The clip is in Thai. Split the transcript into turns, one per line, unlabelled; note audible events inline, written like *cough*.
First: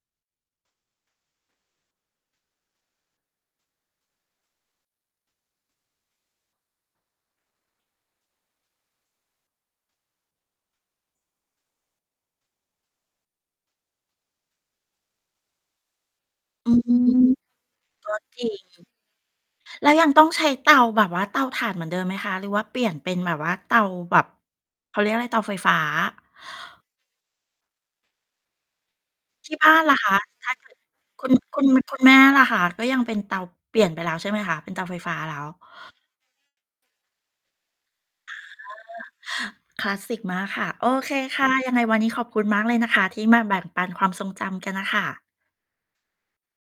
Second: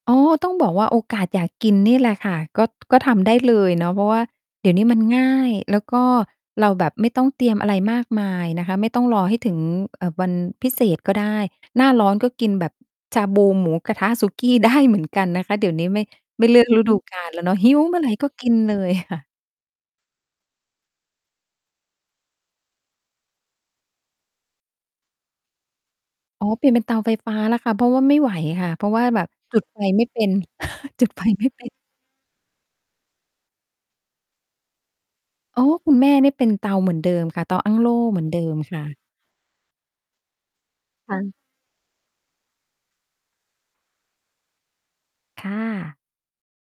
อ๋อ ต้องบอกว่าโอกาสอยากกินนี่แหละค่ะ ก็ ก็ทำได้เลยเนาะ เพราะว่าเดี๋ยวนี้มันง่าย แล้วก็เราแบบไม่ต้องเตรียมอะไรมากมายนะคะ ไม่ต้องรอให้ถึง อ่า วันพิเศษก็ได้ หน้าร้อนก็กินแบบ ชาบู หมูกระทะ สุกี้ ได้เหมือนกันนะคะ เดี๋ยวนี้ไม่ ไม่เลือ
อ
ก
ื
ฤดู
ม
กาล แล้วเน
ก
าะ หิวเมื่อไหร่
็
ก็
จร
ก
ิ
ิน
ง
เลยค่ะ
แล้วยังต้องใช้เตาแบบว่าเตาถ่านเหมือนเดิมไหมคะ หรือว่าเปลี่ยนเป็นแบบว่าเตาแบบ เขาเรียกว่าไร เตาไฟฟ้า?
อ๋อ เปลี่ยนเป็นเตาไฟฟ้าแล้วค่ะ เพราะว่าไม่ไหวค่ะ เพราะว่าแบบ
ที
จ
่
ุด
บ้า
ไฟ
นล่ะ
ไม่
คะ
เป็น
ถ้าเกิด
*chuckles* จุดไฟ
คุณ
ไม่
ค
เป
ุณ
็น
คุณแม่ล่ะค่ะก็ยังเป็นเตา เปลี่ยนไปแล้วใช่ไหมคะ? เป็นเตาไฟฟ้าแล้ว
อ๋อ คุณแม่เนี่ยเป็นเตาเหมือนเดิมค่ะ เตาอั้งโล่เหมือน
อ
เดิมค่ะ
า คลาสสิกมากค่ะ โอเ
ค
ค
่ะ
ค่ะ ยังไงวันนี้ขอบคุณมากเลยนะคะที่มาแบ่งปันความทรงจำกันน่ะค่ะ
ค่ะ